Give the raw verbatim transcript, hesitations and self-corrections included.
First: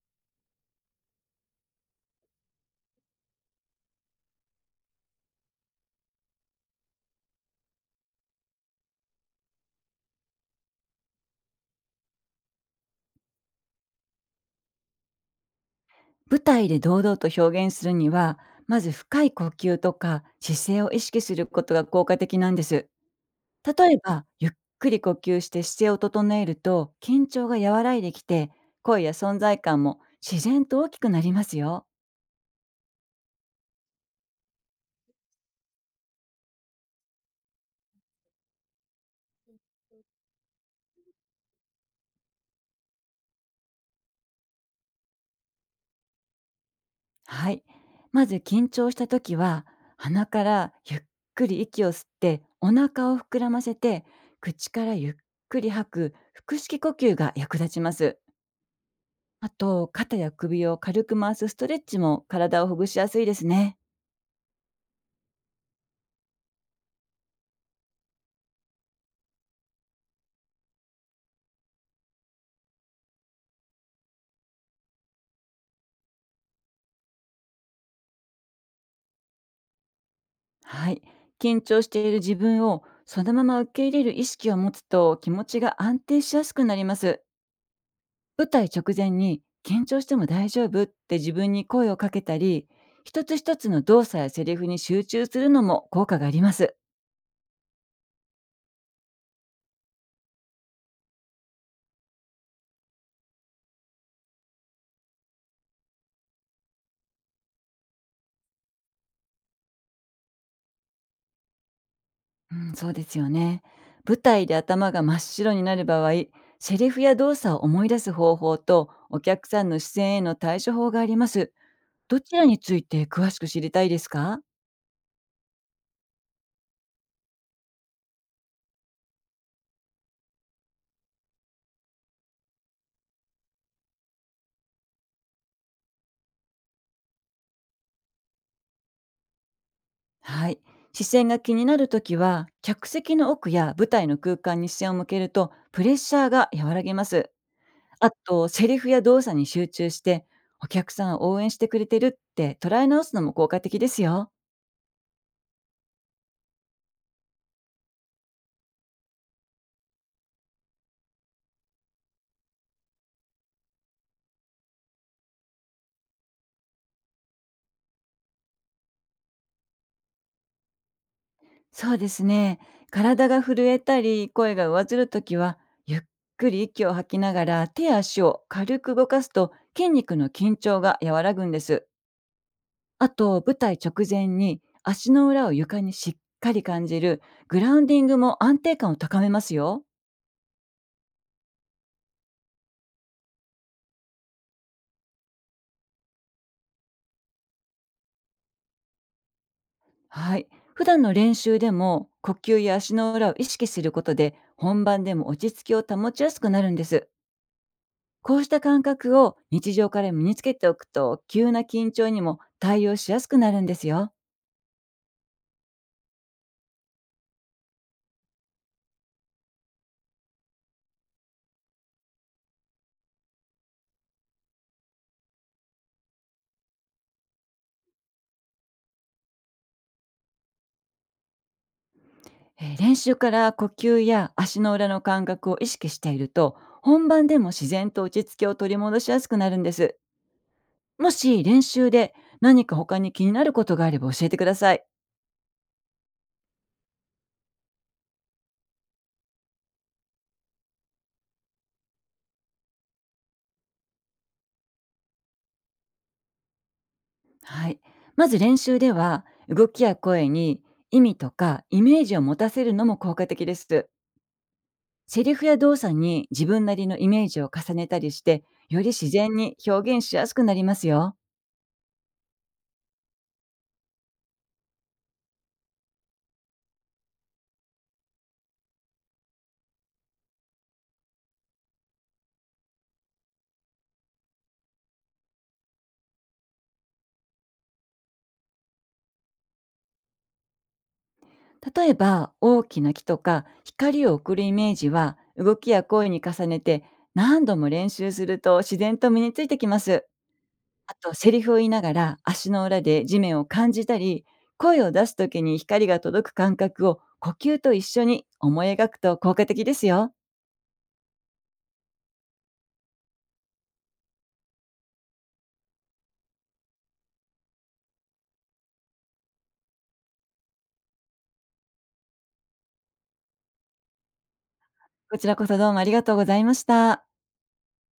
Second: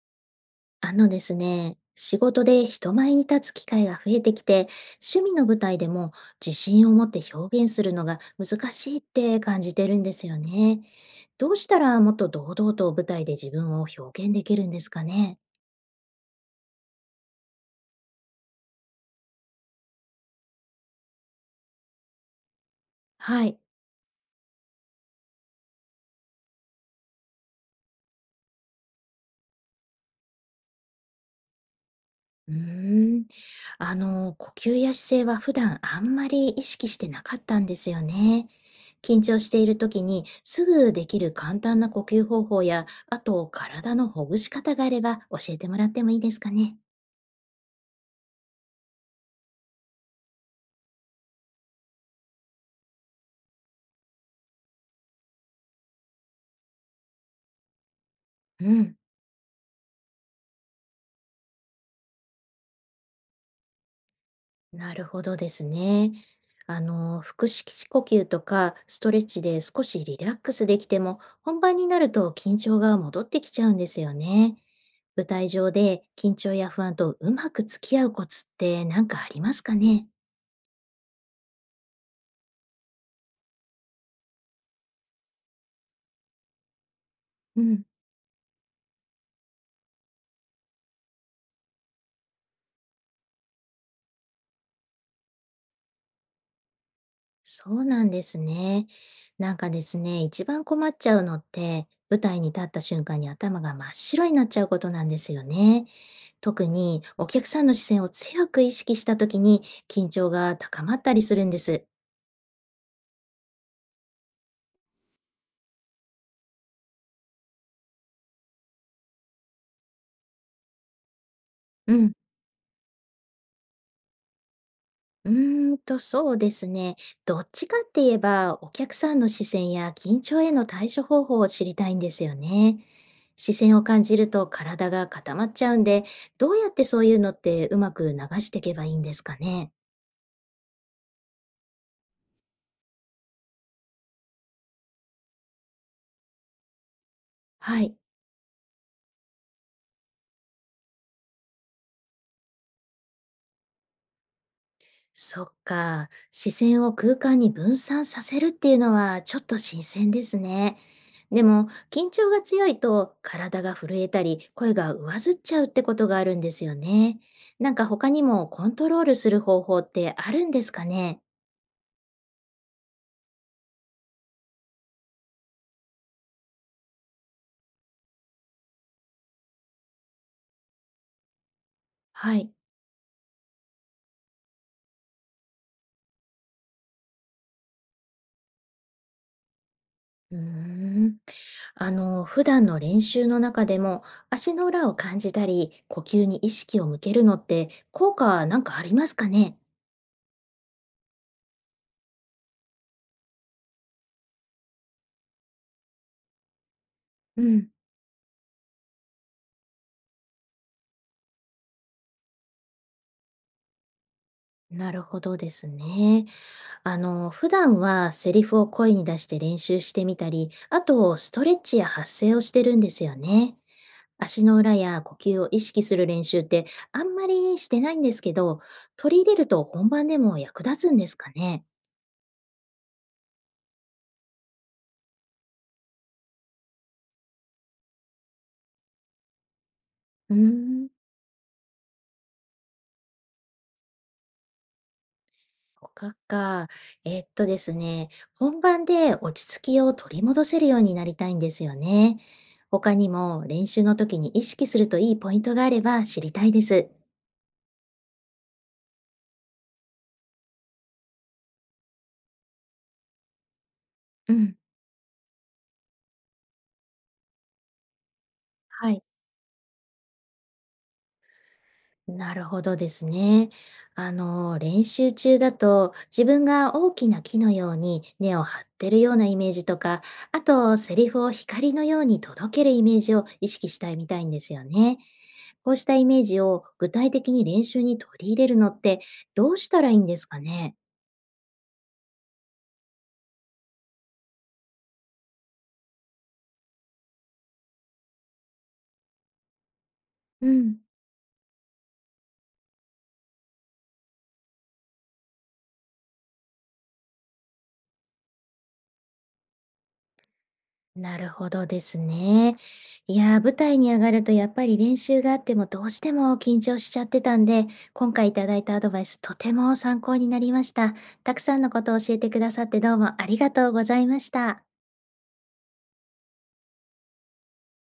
あのですね、仕事で人前に立つ機会が増えてきて、趣味の舞台でも自信を持って表現するのが難しいって感じてるんですよね。どうしたらもっと堂々と舞台で自分を表現できるんですかね。舞台で堂々と表現するには、まず深い呼吸とか姿勢を意識することが効果的なんです。はい。例えば、ゆっくり呼吸して姿勢を整えると、緊張が和らいできて、声や存在感も自然と大きくなりますよ。うーん、あの、呼吸や姿勢は普段あんまり意識してなかったんですよね。緊張している時にすぐできる簡単な呼吸方法や、あと体のほぐし方があれば教えてもらってもいいですかね。はい。まず緊張した時は、鼻からゆっくり息を吸って、お腹を膨らませて、口からゆっくり吐く腹式呼吸が役立ちます。うん。あと、肩や首を軽く回すストレッチも体をほぐしやすいですね。なるほどですね。あの、腹式呼吸とかストレッチで少しリラックスできても、本番になると緊張が戻ってきちゃうんですよね。舞台上で緊張や不安とうまく付き合うコツって何かありますかね？はい。緊張している自分をそのまま受け入れる意識を持つと気持ちが安定しやすくなります。うん、舞台直前に緊張しても大丈夫って自分に声をかけたり、一つ一つの動作やセリフに集中するのも効果があります。そうなんですね。なんかですね、一番困っちゃうのって、舞台に立った瞬間に頭が真っ白になっちゃうことなんですよね。特にお客さんの視線を強く意識した時に緊張が高まったりするんです。うん、そうですよね。舞台で頭が真っ白になる場合、セリフや動作を思い出す方法とお客さんの視線への対処法があります。うん。どちらについて詳しく知りたいですか？うーんと、そうですね。どっちかって言えば、お客さんの視線や緊張への対処方法を知りたいんですよね。視線を感じると体が固まっちゃうんで、どうやってそういうのってうまく流していけばいいんですかね。はい。視線が気になるときは、客席の奥や舞台の空間に視線を向けると、プレッシャーが和らげます。はい。あと、セリフや動作に集中して、お客さんを応援してくれてるって捉え直すのも効果的ですよ。そっか。視線を空間に分散させるっていうのはちょっと新鮮ですね。でも、緊張が強いと体が震えたり、声が上ずっちゃうってことがあるんですよね。なんか他にもコントロールする方法ってあるんですかね？そうですね。体が震えたり、声が上ずるときは、ゆっくり息を吐きながら手や足を軽く動かすと、筋肉の緊張が和らぐんです。はい。あと、舞台直前に足の裏を床にしっかり感じるグラウンディングも安定感を高めますよ。うーん。あの、普段の練習の中でも足の裏を感じたり、呼吸に意識を向けるのって効果なんかありますかね？はい。普段の練習でも呼吸や足の裏を意識することで本番でも落ち着きを保ちやすくなるんです。うん。こうした感覚を日常から身につけておくと急な緊張にも対応しやすくなるんですよ。なるほどですね。あの、普段はセリフを声に出して練習してみたり、あとストレッチや発声をしてるんですよね。足の裏や呼吸を意識する練習ってあんまりしてないんですけど、取り入れると本番でも役立つんですかね。えー練習から呼吸や足の裏の感覚を意識していると、本番でも自然と落ち着きを取り戻しやすくなるんです。うーん、もし練習で何か他に気になることがあれば教えてください。他か。えっとですね、本番で落ち着きを取り戻せるようになりたいんですよね。他にも練習の時に意識するといいポイントがあれば知りたいです。はい。まず練習では、動きや声に意味とかイメージを持たせるのも効果的です。うん。セリフや動作に自分なりのイメージを重ねたりして、よりはい。自然に表現しやすくなりますよ。なるほどですね。あの、練習中だと自分が大きな木のように根を張ってるようなイメージとか、あとセリフを光のように届けるイメージを意識したいみたいんですよね。こうしたイメージを具体的に練習に取り入れるのってどうしたらいいんですかね？例えば、大きな木とか光を送るイメージは動きや声に重ねて何度も練習すると自然と身についてきます。うん。あとセリフを言いながら、足の裏で地面を感じたり、声を出す時に光が届く感覚を呼吸と一緒に思い描くと効果的ですよ。なるほどですね。いやー、舞台に上がるとやっぱり練習があってもどうしても緊張しちゃってたんで、今回いただいたアドバイスとても参考になりました。たくさんのことを教えてくださってどうもありがとうございました。こちらこそどうもありがとうございました。